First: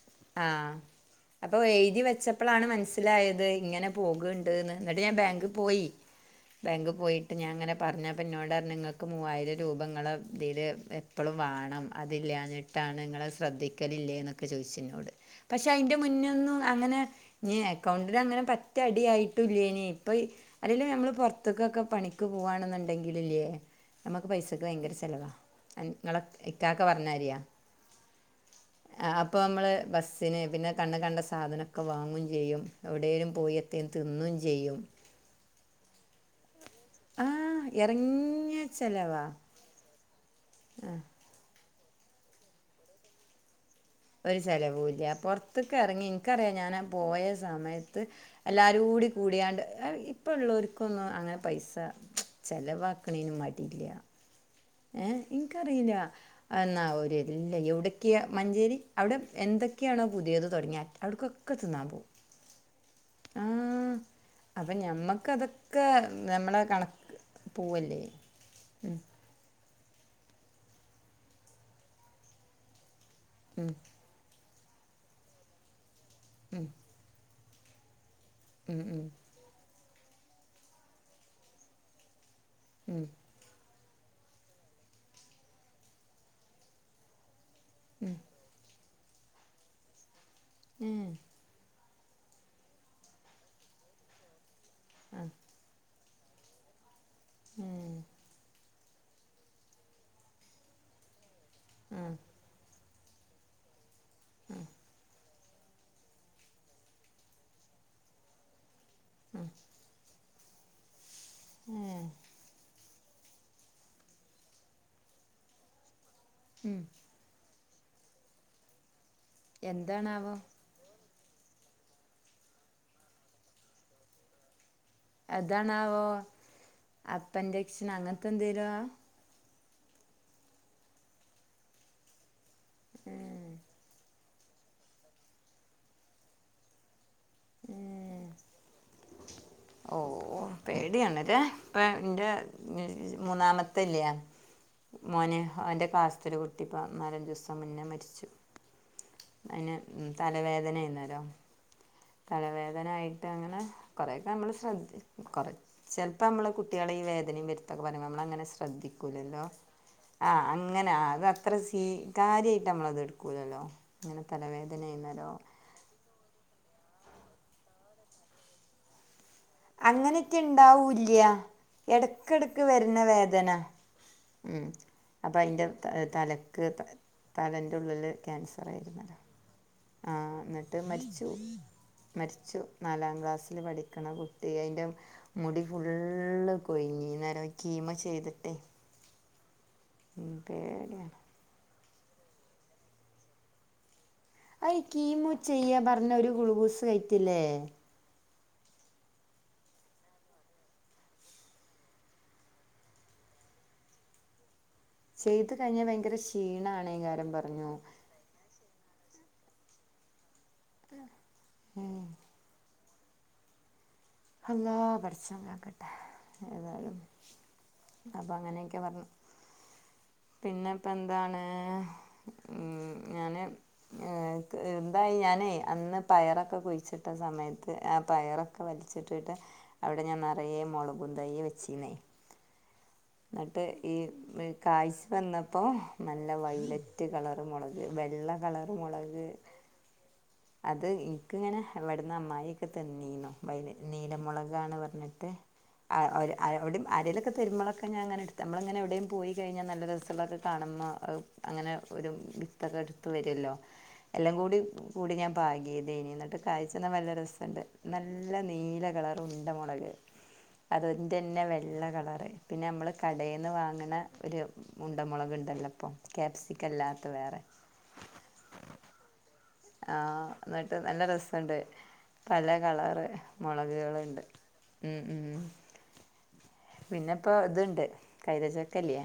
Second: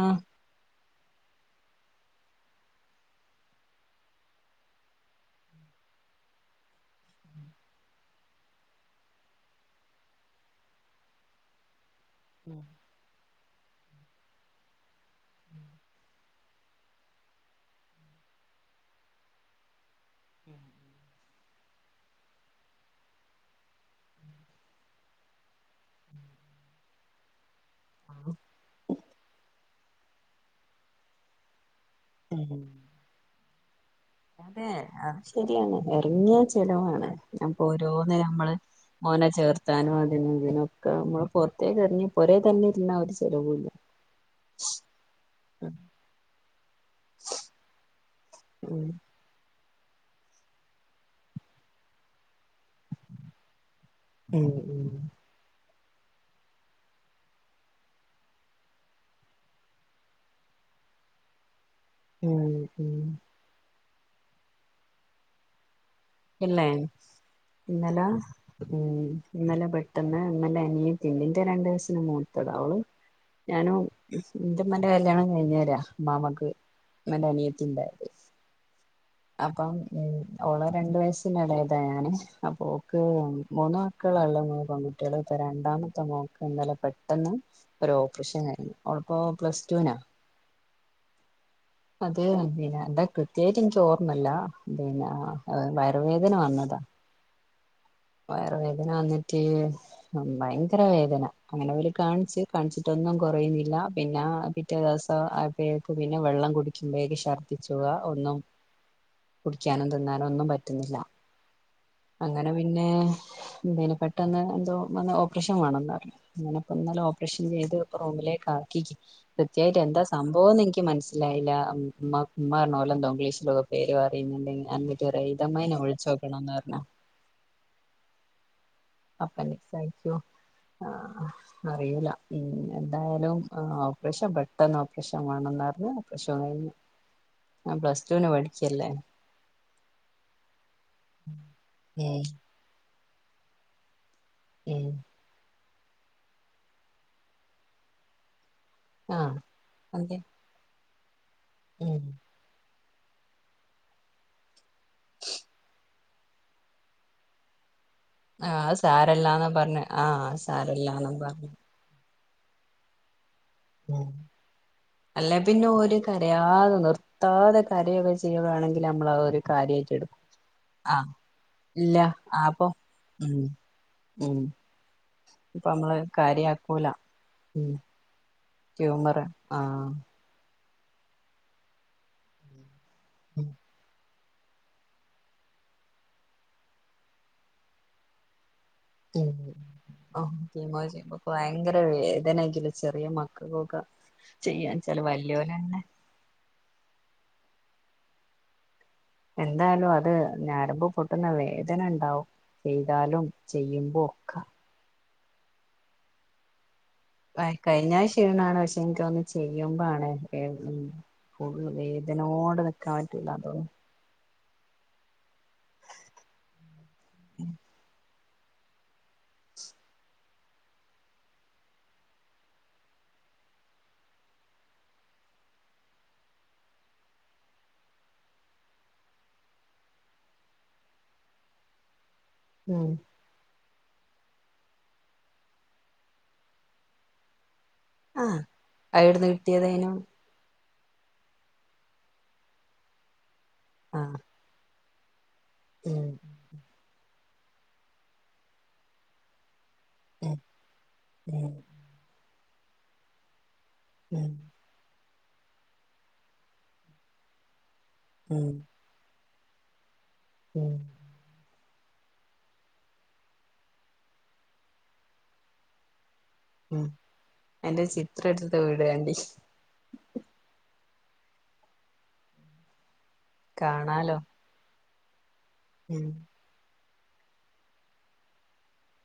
ആഹ് ആഹ് അപ്പൊ എഴുതിവെച്ചപ്പാലാണ് മനസ്സിലായത് ഇങ്ങനെ പോക്കണ്ണ്ടുന്ന്‌ ഇന്നിട് ഞൻ ബാങ്കിപ്പോയി ബാങ്ക് പോയിട്ട് ഞാൻ ഇങ്ങനെ പറഞ്ഞപ്പോ ഇങ്ങക്ക് മൂവായിരം രൂപ ഇങ്ങളെ ഇതീല് ഏ എപ്പളും വാണം ഉം അതില്ലായിട്ടാണ് ഇങ്ങള് ശ്രദ്ധിക്കലില്ലേന്നൊക്കെ ചോയ്ച്ചിന്ന്‌ [unintelligible] പക്ഷെ അയിന്റെ മുന്നൊന്നും അങ്ങനെ. ഇനി അകൗണ്ടിൽ അങ്ങനെ പാറ്റ അടിയായിട്ടില്ലെന് ഇപ്പൊ ഇ അല്ലേലും നമ്മള് പോറ എടുത്തുകൊക്കെ പണിക്ക് പോവാണ്ണ്ണ്ടാക്കിലെ നമ്മക്ക് പൈസക്ക് ഭയങ്കര ചെലവാ ആയിൻ ഇങ്ങളെ ഇക്കക്കെ പറഞ്ഞരിയാ ആഹ് അപ്പമ്മള് ബസ്സിന് പിന്നെ കണ്ണ്ക്കണ്ട സാധനം ഒക്കെ വാങ്ങും ഉം ചെയ്യും ഉം എവിടേലും പോയി എത്തേലും തിന്നും അതെ ചെയ്യും. അത് ശരിയാണ് എറങ്ങിയാ ചെലവാണ് ആ ഞാ, അപ്പോ ഓരോന്നിന് നമ്മള് ഇറങ്ങിയ ചിലവാ ഓനെ ചേർത്താനും അതിനും ഇതിനൊക്കെ ആവുബോ. പൊർത്തേക്കെറങ്ങി പോരേതന്നെ ഇരുന്ന ഒരു ചെലവൂല്ല ഒരു ചെലവൂല ഉം പൊറത്തക്കെറങ്ങ്യാ. ഇൻക്കറിയാ ഞാനാ പോയ സമയത്ത് ഉം എല്ലാരൂടി. കുടിയാണ്ട് ഏ ഇപ്പോള്ളോർക്കൊന്നും അങ്ങനെ പൈസ ച്ച് ചെലവാക്ക്ണീന് മടില്ല ഉം ഉം ഇൻകറീലാ. അതെന്നാ ഒര്തില്ല. എവിടൊക്കെയാ, മഞ്ചേരി അവ്ടെ എന്തൊക്കെയാണോ പുതിയേത് തൊടങ്ങിയേ. അവിടൊക്കെകെ തിന്നാ ഉം ഉം അപ്പൊ ഞമ്മക്കത് കേറ് ന്താ ഇല്ലേ ഇന്നല ഉം ഇന്നലെ ഇബ പെട്ടെന്ന് ഉമ്മാന്റെ അനിയത്തി ഇണ്ട്, ഇന്റെ രണ്ട് വയസ്സിന് മൂത്തതാ ഓള് ഉം ഞാനും ഇന്റമ്മന്റെ കല്യാണം കഴിഞ്ഞേരാ മാമാക്ക് ഇമ്മന്റെ അനിയത്തി ഇണ്ടായേ ഉം ഉം. അപ്പം ഉം ഓളെ രണ്ട് വയസ്സിനെളേതാ ഞാന് അപ്പോ ഓൾക് ഉം മൂന്ന് മാസ മക്കളാള്ള് മൂന്ന് പെങ്കുട്ട്യോള് തരാന്, രണ്ടാമത്തെ മോക്ക് ഇന്നലെ പെട്ടെന്ന് ഒര് ഓപ്പറേഷൻ കഴിഞ്ഞു. ഓളുപ്പോ പ്ലാസ്റ്റുനാ ഉം അത് പിന്നെ എന്താ കൃത്യായിട്ടി ഇൻക്ക് ഓർമ്മല്ല പിന്നാ വയറ് വേദന വന്നതാ ഉം വയറ് വേദന വന്നിട്ട് ഭയങ്കര വേദന അങ്ങനോല് ആഹ് കാണിച്ച് കാണിച്ച്ട്ടൊന്നും കൊറയ്ന്നില്ല. പിന്ന പിറ്റേ ദിവസം ആയ പ്പേക്ക് പിന്നെ വെള്ളം കുടിക്കുമ്പൊയേക്ക് ഛർദ്ദിച്ചോക. ഒന്നും കുടിക്കാനും തിന്നാനൊന്നും പറ്റുന്നില്ല. ഏഹ് അങ്ങനെ പിന്നെ എന്തേനു പെട്ടെന്ന് എന്തോ വന്ന് ഓപ്പറേഷൻ വേണന്ന് പറഞ്ഞ് ഉം അങ്ങനെപ്പന്നലെ ഓ ഒറേഷൻ ചെയ്ത് റൂമിലേക്കാക്കീക്ക് കൃത്യായിട്ടെന്താ എന്താണാവോ സംഭവംന്ന് ഇൻക്ക് മനസ്സി ഇല്ല ഇല്ല ഉം ഉമ്മ ഉമ്മാ പറഞ്ഞപോലെ എന്തോഗ്ലീഷിലൊക്കെ പേര് പറിയുന്നുണ്ടെങ്കി റെയ്തമ്മായിനെ വിളിച്ചു നോക്കണന്ന് പറഞ്ഞേ അപ്പന്റെക്ഷനാ അങ്ങൻത്തെ എന്തേലുവാ അപ്പൻ്റിക്സ് ആയിരിക്കോ ആഹ് അറിയുല്ല. പിന്നെന്തായാലും ഓപ്പറേഷൻ പെ ട്ടെന്ന് ഓപ്പറേഷൻ വേണന്നു പറഞ്ഞ് ഓപ്പറേഷൻ കഴിഞ്ഞ് ഞാൻ പ്ലസ്ടുവിന് പഠിക്കല്ലേ ഓഹ് പേടിയാണല്ലേ ഇപ്പൊ ഉം എൻ്റെ ന് മൂന്നാമത്തെല്ലെ ഉം മോന് അവന്റെ ക്ലാസ് ത്തൊരു കുട്ടി പതിനാലഞ്ചു ദിവസം മുന്നേ മരിച്ചു. ആഹ് അയിന് അതെ തല ര വേദനേന്നേരം ഉം തലവേദന ആയിട്ട് അങ്ങനെ കുറെയൊക്കെ നമ്മൾ ശ്രദ്ധി കുറ ചെലപ്പെ നമ്മള് കുട്ടികളെ ഈ വേദനയും വരു ഇതൊക്കെ പറയുമ്പോ നമ്മളങ്ങനെ ആഹ് അത് ശ്രദ്ധിക്കൂലല്ലോ സാരല്ലാന്ന് പറഞ്ഞ് അത് ആഹ് അങ്ങനെ സാരല്ലാന്നും പറഞ്ഞ് അതത്ര സീ ഈ കാര്യായിട്ടമ്മള് അത് എടുക്കുല്ലല്ലോ ഉം അല്ലെ പിന്നെ ഓര് കരയാതെ നിർത്താതെ കരയൊക്കെ ചെയ്യുകയാണെങ്കില് മ്മള് ആഹ് പർയു കാര്യായിട്ട് എടുക്കും. അങ്ങനെയൊക്കെ ആ ഉണ്ടാവില്ല ഇല്ല ഇടക്കിടക്ക് ആപ്പൊ വരുന്ന ഉം ഉം അപ്പൊ അയിന്റെ ഇപ്പൊ ത നമ്മള് തലക്ക് കാര്യാക്കൂല ഉം തലെന്റെ ഉള്ളിൽ ക്യാൻസറായി ട്യൂമർ ആഹ് ആഹ് എന്നിട്ട് മരിച്ചു. മരിച്ചു നാലാം ക്ലാസ്സിൽ പഠിക്കണ കു ട്ട് അയ്ന്റെ മുടി ഫുള്ള് കൊഴിഞ്ഞ് അന്നേരം കീമോ ചെയ്തട്ടെ ഉം കീമോ പേടിയാണ് ചെയ്യുമ്പൊ ഭയങ്കര വേദനയായിരിക്കില്ലെചെറിയ മക്കൾക്കൊക്കെ ചെയ്യാൻ അയി വെച്ചാല് കീമോ ചെയ്യാ വല്യോലന്നെ പർഞ്ഞ ഒരു ഗ്ലൂക്കോസ് കേറ്റുല്ലേ എന്തായാലും അത് ഞരമ്പ് പൊട്ടുന്ന വേദന ഉണ്ടാവും. ചെയ്താലും ചെയ്യുമ്പോ ഒക്കെ ചെയ്തു കഴിഞ്ഞാ ഭയങ്കര ക്ഷീണ ആണെ കാ ഭായ് കഴിഞ്ഞാ ക്ഷീണാണ് പക്ഷെ എനിക്കു തോന്നും ചെയ്യുമ്പോ ആണെന്ന് വേ ഉം ഫുള്ള് ഉം വേദനയോട് നിക്കാൻ പറ്റൂല്ല തോന്നും. അള്ളാ പടച്ചോൻ കാക്കട്ടെ. ഏതായാലും അപ്പൊ അങ്ങനെയൊക്കെ പറഞ്ഞു. പിന്നെ ഇപ്പ എന്താണ് ഞാന് ഏക്ക് ന്തായി ഞാനേ അന്ന് പയറൊക്കെ കുഴിച്ചിട്ട സമയത്ത് ആഹ് പയറൊ ഒക്കെ വലിച്ചിട്ടിട്ട് അവിടെ ഞാൻ നിറയെ മുളകും തൈ വെച്ചീന്നേ. ഉം എന്നട്ട് ഈ കായ്ച്ച് വന്നപ്പോ നല്ല വൈലറ്റ് കളർ മുള വെള്ള കളർ മുളക് ഏതേനു അത് ഇൻക്ക് ഇങ്ങനെ എവിടുന്ന് അമ്മായി ഒക്കെ തന്നീനു ആഹ് നീലമുളകാന്ന് പറഞ്ഞിട്ട് ആഹ് ഉം ഓര് അഹ് വിടിം ആരേലൊക്കെ തരുമ്പോളൊക്കെ ഞാൻ ങ്ങനെടുത്ത് നമ്മളങ്ങനെ എവിടെയും പോയി കഴിഞ്ഞാ നല്ല രസ ഉം എള്ളോക്കെ കാണുമ്മേ അഹ് ഉം അങ്ങനെ ഒരു വിത്തൊക്കെ എടുത്തു വരുല്ലോ ഉം എല്ലാം കൂടി കൂടി ഞാൻ പാകിയതേനി എന്നിട്ട് കായ്ച്ചു വന്നപ്പോ നല്ല രസോണ്ട് നല്ല ഉം നീല കളർ ഉണ്ട മുളക് ഉം അത് തന്നെ വെള്ള കളറ്. പിന്നെ നമ്മൾ കടേന്ന് വാങ്ങണ ഒരു ഉണ്ട മുുളക് ണ്ടല്ലോ ഇപ്പം. ക്യാപ്സിക്കം അല്ലാത്ത വേറെ അയ്ന്റെ ചിത്രം എടുത് വിടേണ്ടി ആഹ് ന്നട്ട് നല്ല രസണ്ടേഞ് പല കളറ് കാണാലോ മുളകുകളുണ്ട് ഉം ഉം ഉം പിന്നെ ഇപ്പോ ഇതുണ്ട് കൈതചക്ക ഇല്ലേ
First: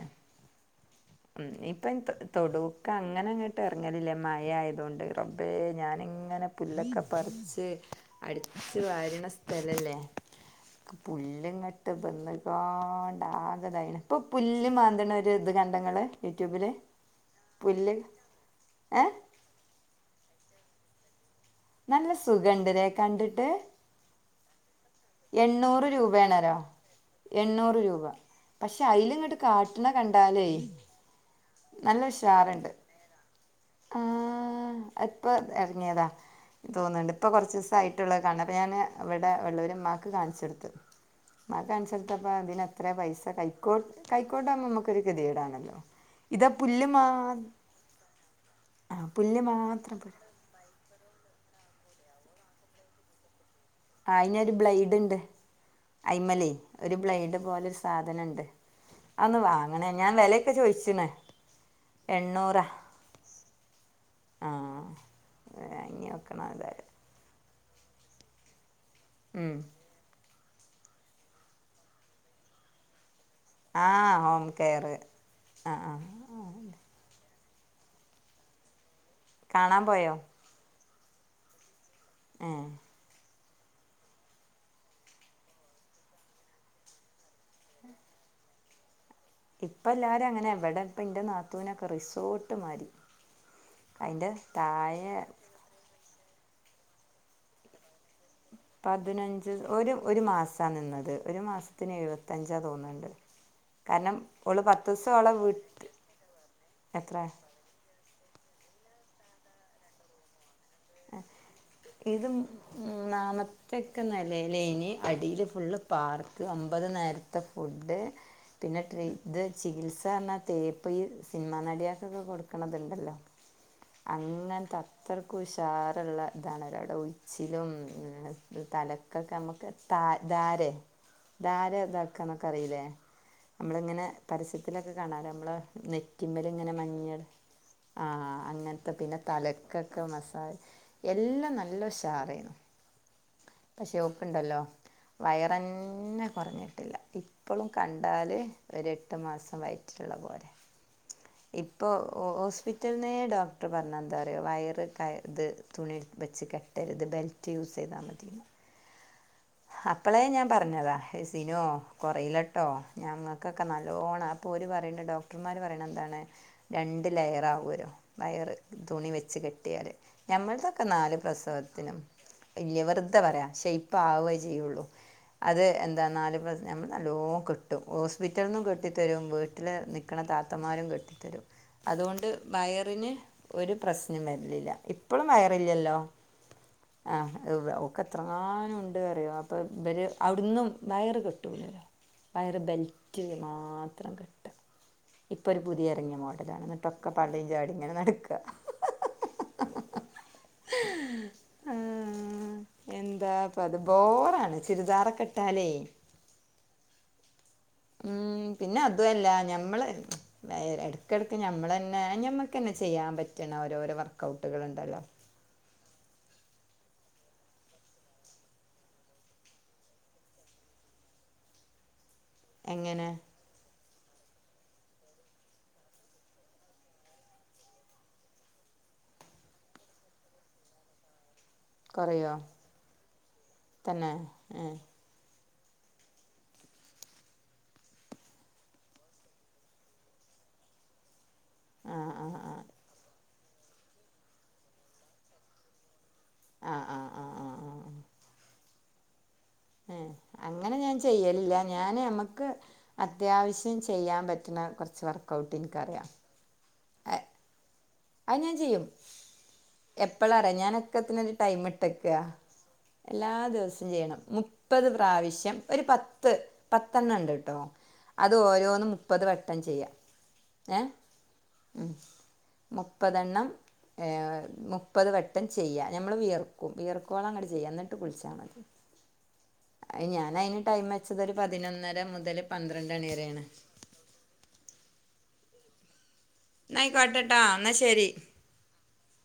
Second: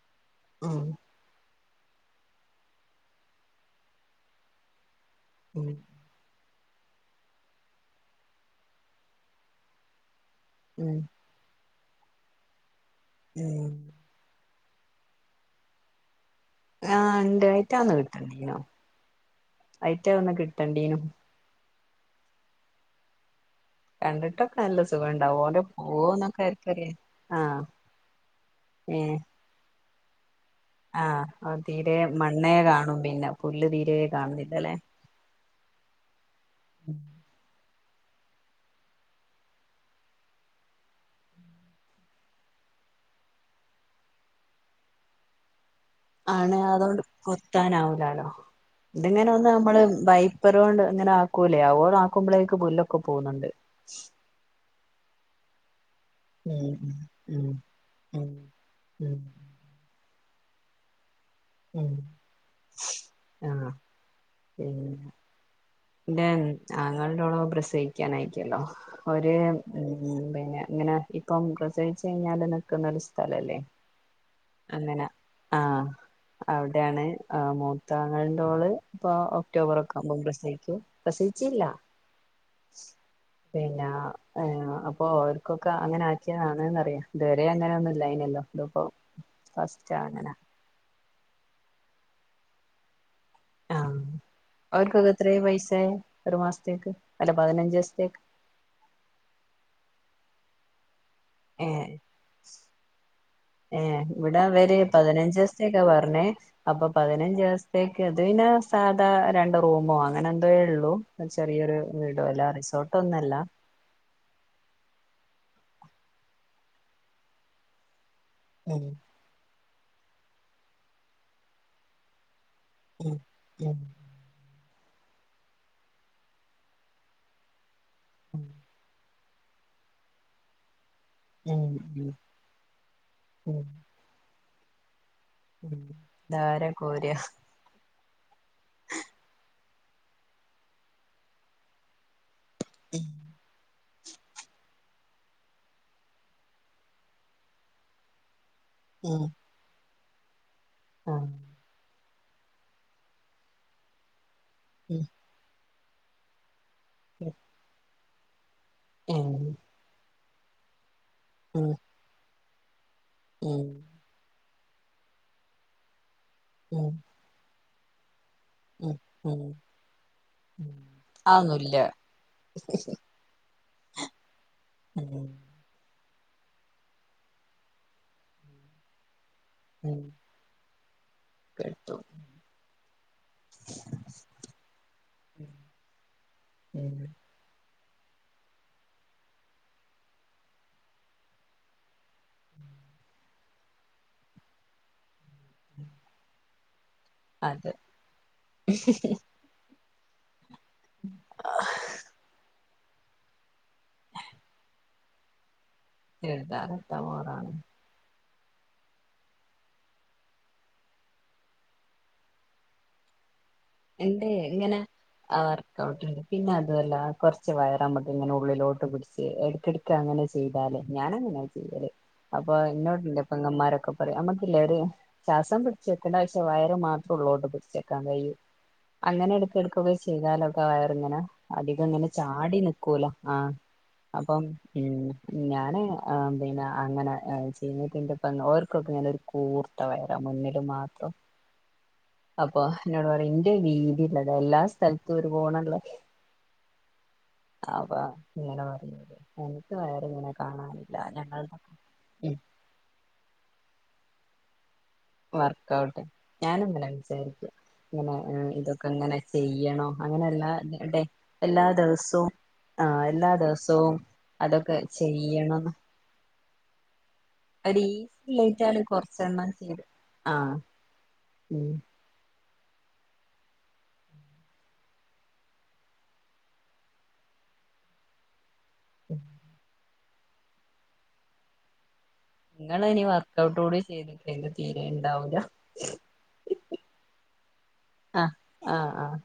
ആഹ് ഉം ഇപ്പൊ തൊടുക്കെ അങ്ങനെ അങ്ങോട്ട് ഇറങ്ങലില്ലേ മഴ ആയതുകൊണ്ട് റബ്ബേ ഉം ഞാനിങ്ങനെ പുല്ലൊക്കെ പറച്ച് അടിച്ച് വാരണ സ്ഥലല്ലേ ഉം പുല്ല്ങ്ങട്ട് ബന്നുകാണ്ട് ഉം ആകേഇതായിനി ഇപ്പോൾ പുല്ല് മാന്തണ ഒരു ഇത് കണ്ടോ ഇങ്ങള് യൂട്യൂബില് ആഹ് ഉണ്ടായിട്ടാണോ ഒന്ന് കിട്ടണ്ടീനോ ഏഹ് ഐറ്റ ഒന്ന് കിട്ടണ്ടീനോ നല്ല സുഖണ്ട് ലേ കണ്ടിട്ട് കണ്ടിട്ടൊക്കെ നല്ല സുഖണ്ടാവും ഓന്റെ എണ്ണൂറ് പോവോന്നൊക്കെ രൂപയാണേലോ ആർക്കറിയാ ആഹ് എണ്ണൂറ് രൂപ പക്ഷെ ഏഹ് അയില് ഇങ്ങോട്ട് കാട്ടണ കണ്ടാലേ ആഹ് തീരെ നല്ല മണ്ണയെ ഉഷാറുണ്ട് കാണും പിന്നെ പുല്ല് തീരെ കാണുന്ന ഇല്ലല്ലേ അഹ് ഇപ്പോ ഇറങ്ങിയതാ തോന്നുന്നുണ്ട് ഇപ്പൊ കുറച്ച് ദിവസ് മുള്ള കണ്ടപ്പ ഞൻ ഇവിടെ ഉള്ള ഒരു ഉമ്മാക്ക് കാണിചൊടുത്ത് അത്‌ അനുസരിച്ചപ്പ അതിനത്ര പൈസ [unintelligible] കൈക്കോട്ടാ നമുക്കൊരു ഒരു ഗതികേട് ആണല്ലോ ആണ് അതൊണ്ട് കൊത്താനാവൂലാലോ ആ ഇതിങ്ങനെ പുല്ല് ഒന്ന് മാത്രം നമ്മള ഇപ്പരൊണ്ട് ഇങ്ങനെ ആക്കൂലേ അവരാക്കുമ്പോഴേക്ക്‌ പുല്ലൊക്കെ പോകുന്നുണ്ട് അയിനൊരു ബ്ലെയഡ് ഉണ്ട് അയിന്മേലേ ഉം ഒരു ബ്ലേഡ് ഉം പോലെരു ഉം സാധനുണ്ട് ഉം അന്ന് വാ അങ്ങനെ ഞാൻ വിലയൊക്കെ ചോദിച്ചണേ ഉം ആഹ് പിന്നെ ആഹ് [unintelligible] വാങ്ങി വെക്കണം ഏതായാലും [unintelligible] പ്രസഹിക്കാനായിരിക്കല്ലോ ഒരേ ഉം ഉം പിന്നെ അങ്ങനെ ഇപ്പം പ്രസചിച്ച കഴിഞ്ഞാൽ നിക്കുന്ന ഒരു സ്ഥലല്ലേ ആഹ് ഹോം കെയർ അങ്ങനെ ആഹ് ആഹ് അവിടെയാണ് മൂത്താങ്ങളന്റെഓള് ഇപ്പൊ ഒക്ടോബറ കാണാൻ ഒക്കെ പോയോ ആവുമ്പോം പ്രസവിക്കും പ്രസവിച്ചില്ല ആഹ് പിന്നെ അപ്പോ ഓർക്കൊക്കെ അങ്ങനെ ആക്കിയതാണ്ന്നറിയാം ഇതുവരെ അങ്ങനെ ഒന്നും ഇല്ലയനലോ ഇതിപ്പോ ഇപ്പ എല്ലാരും അങ്ങനെ ഇവിടെപ്പന്റെ നാത്തൂവിനൊക്കെ റിസോർട്ടുമാരി ആഹ് അവർക്കൊക്കെ എത്ര പൈസായ ഒരു മാസത്തേക്ക് അല്ല പതിനഞ്ച് ദിവസത്തേക്ക് പതിനഞ്ച് ഒരു ഒരു മാസാ നിന്നത് ഒരു ഏഹ് മാസത്തിന് എഴുപത്തഞ്ചാണ് തോന്നുന്നുണ്ട് ഏഹ് ഇവിടെ അവര് പതിനഞ്ച് ദിവസെത്തക്ക വീട്ട് പറഞ്ഞേ അപ്പൊ എത്ര പതിനഞ്ച് ദിവസ ക്ക അത് പിന്നെ സാധാ രണ്ട് റൂമോ അങ്ങനെ എന്തോ ഉള്ളു ചെറിയൊരു വീടോ അല്ല റിസോർട്ട് ഒന്നുംല്ല തക്ക നിലയിലാനി അടിയില് ഫുള്ള് പാർക്ക് ഒമ്പത് നേരത്തെ ഫുഡ് പിന്നെ ഉം ട്ര ഇത് ചികിത്സ പറഞ്ഞാൽ തേപ്പ് ഈ സിനിമാ നടിയക്കൊക്കെ കൊടുക്കു ഉം ഉം [unintelligible] ചാറുള്ള ഇതാണ് ഉഴിച്ചിലും ഉം തല [unintelligible] നമുക്ക് ത ധാര ഉം ഇതാര ഉം ഇതാക്കാ എന്നൊക്കെ അറിയില്ലേ ഉം നമ്മള ഇങ്ങനെ പരസ്യത്തിലൊക്കെ കാണാറ ഉം നെറ്റിമേലെ ധാര ഇങ്ങനെ കോര മഞ്ഞൾ ആഹ് അങ്ങനത്തെ പിന്നെ തലക്കൊക്കെ മസാജ് എല്ലാം നല്ല ഉഷാറായിരുന്നു [unintelligible] പക്ഷെ ഓൾക് ഉണ്ടലോ വയർന്നെ കുറഞ്ഞിട്ടില്ല ഇപ്പോഴും കണ്ടാല് ഒരു എട്ട് ഉം മാസം വയറ്റിലുള്ള പോലെ ആഹ് ഇപ്പോൾ ഹോസ്പിറ്റലിന്നേ ഡോക്ടർ പറഞ്ഞാ എന്താന്ന് അറിയോ വയറ് ക ഉം ഇത് തുണി വെച്ച് കെട്ടരുത് ഇത് ബെൽറ്റ് യൂസ് ചെയ്താൽ മതീന്നാ ഉം അപ്പളേ ഞാൻ പറഞ്ഞതാ എ ഉം സിനോ ഉം കൊറയിലട്ടോ ഞങ്ങൾക്കൊക്കെ ഉം നല്ലോണം പ്പോര് പറയണ ഡോക്ടർമാർ പറയണ എന്താണ് ഉം രണ്ട് ലയറാവോലൊ വയറ്. തുണി വെച്ച് ഉം കെട്ടിയാല് ഉം ഞമ്മൾതൊക്കെ നാല് അതൊന്നുല്ല പ്രസവത്തിനും വവർ ഇത്ര പറയാ ഷേപ്പ് ആവുകേ ചെയ്യുള്ളൂ. ഉം. അത് എന്താെന്നാല് പാസ് നമ്മൾ നല്ലോ കെട്ടു ഹോസ്പിറ്റലിൽ നിന്നും കെട്ടി തരും വ് ഉം നിക്കണേ താന്മാരു കെട്ടിരും കേട്ടു അതൊ ഒണ്ട് വയറിന് ഒരു പ്രശ്നം വർന്നില്ല ഇപ്പോഴു വയറില്ലല്ലോ ഉം ആഹ്‌ വെ ഒക്ക എത്രങ്ങാനു ഉ പറിയോ അപ്പൊ ഇവര് അവിടന്നും വയറ് കെട്ടൂല്ലല്ലോ വയറ് ബെൽറ്റ് മാത്രം കെട്ട. ഇപ്പൊ ഒരു പുതിയ ഇറങ്ങിയ മോഡലാണ് എന്നിട്ടൊക്കെ പള്ളിയയും അത് ചാടി ഇങ്ങനെ നടക്ക ആഹ്‌ എന്താ പത് ബോറാണ് ചുരിദാറകെട്ടാലേ എഴുതാകത്തമോറാണ് ഉം പിന്നെ അതുവല്ല ഞമ്മള് ച്ച്. എട്കെടക്ക് ഞമ്മളന്നെ ഞമ്മക്ക്ന്നെ ചെയ്യാൻ പ ജനാരോരം എന്തേ എങ്ങനെ ആ വർക്കഔട്ട്ണ്ട് പിന്നെ അതല്ല കുറച്ച് വയറ അമ്മക്ക് ഇങ്ങന ഉള്ളിലോട്ട് പിടിച്ച് എട്ക്കെട് ക്ക് അങ്ങനെ ചെയ്താല് ഞാൻ അങ്ങനെ ചെയ്യല് അപ്പൊ എന്നോട് എങ്ങനെ തൊ പെങ്ങമാരൊക്കെ പരം അമ്മക്കിലൊര്. ശ്വാസം പിടിച്ച് വെക്കു നിട്ട് ഏഷം വയര് മാത്രേ ഉള്ളോട്ട് പിടിച്ചക്കാൻ കയ്യു. അങ്ങനെ എട്ക്കെട്ക്ക് ചെയ്താലോക്കെ വയറിങ്ങനെ അതികം അങ്ങനെ കുറയോ ചാടി നിക്കൂലോ ആഹ്‌ തന്നെ അപ്പം ഏഹ് മ്. ഞാന് ആ പിന്നെ അങ്ങനെ ചെയ്യുന്നതിന്റെ പങ്ങരോക്കൊക്കെ ഇങ് കൂർത്ത വയറ മുന്നില് മാത്രോ ആഹ് ആഹ് അപ്പൊ ആഹ് എന്നോട് പറ ഇന്റെ രീതില്ലതാ എല്ലാ സ്ഥലത്തു ഒര്പോണള ആഹ് ആഹ് ആഹ് ആഹ് ആപ ഇങ്ങനെ പറയൂലെ. ഏ അങ്ങനെ ഞാൻ ചെയ്യലില്ല ഞങ്ങളുടെ ഞാന് അ ഉം മ്മക്ക് അത്യാവശ്യം ചെയ്യാൻ പറ്റുന്ന കുറച്ച് വർക്കഔട്ട് ഇനിക്കറിയാ ഞാനുങ്ങന വിചാരിക്ക. ഇങ്ങനെ അത് ഞാൻ ചെയ്യും ഇതൊക്കെ ഇങ്ങനെ ചെയ്യണോ അങ്ങനെ എല്ലാ എപ്പോഴറിയാം ഞാൻ ഒക്കത്തിനൊരു ടൈം എല്ലാ ഇട്ടേക്കുക ദിവസവു ആ എല്ലാ ദിവസവു ദിവസവും ചെയ്യണം അതൊക്കെ മുപ്പത് ചെയ്യണംന്ന് പത്തണ്ണണ്ട്. ട്ടോ ഒരു അത് ഈസിയിട്ടാണ് ഓരോന്നും മുപ്പത് കൊറച്ചെണ്ണം വട്ടം ചെയ്ത് ചെയ്യാ ആഹ് ഏ ഉം മ്. മുപ്പതെണ്ണം ഹെ മുപ്പത് വട്ടം ചെയ്യ നമ്മള് വിയർക്കു വിയർക്കുവോള അങ്ങട്ടെ ചെയ്യാം എന്നിട്ട് കുളിച്ചാതി [unintelligible] അ ഞാനായിന് ടൈം വെച്ചത് ഒരു പതിനൊന്നര മുതല് നിങ്ങള് അയിന് വർക്കഔട്ട് കൂടി ചെയ്തിട്ടന്റെ തീരെണ്ടാവൂല എന്നായിക്കട്ടട്ടാ എന്നാ ശരി ആഹ്‌ ആഹ്‌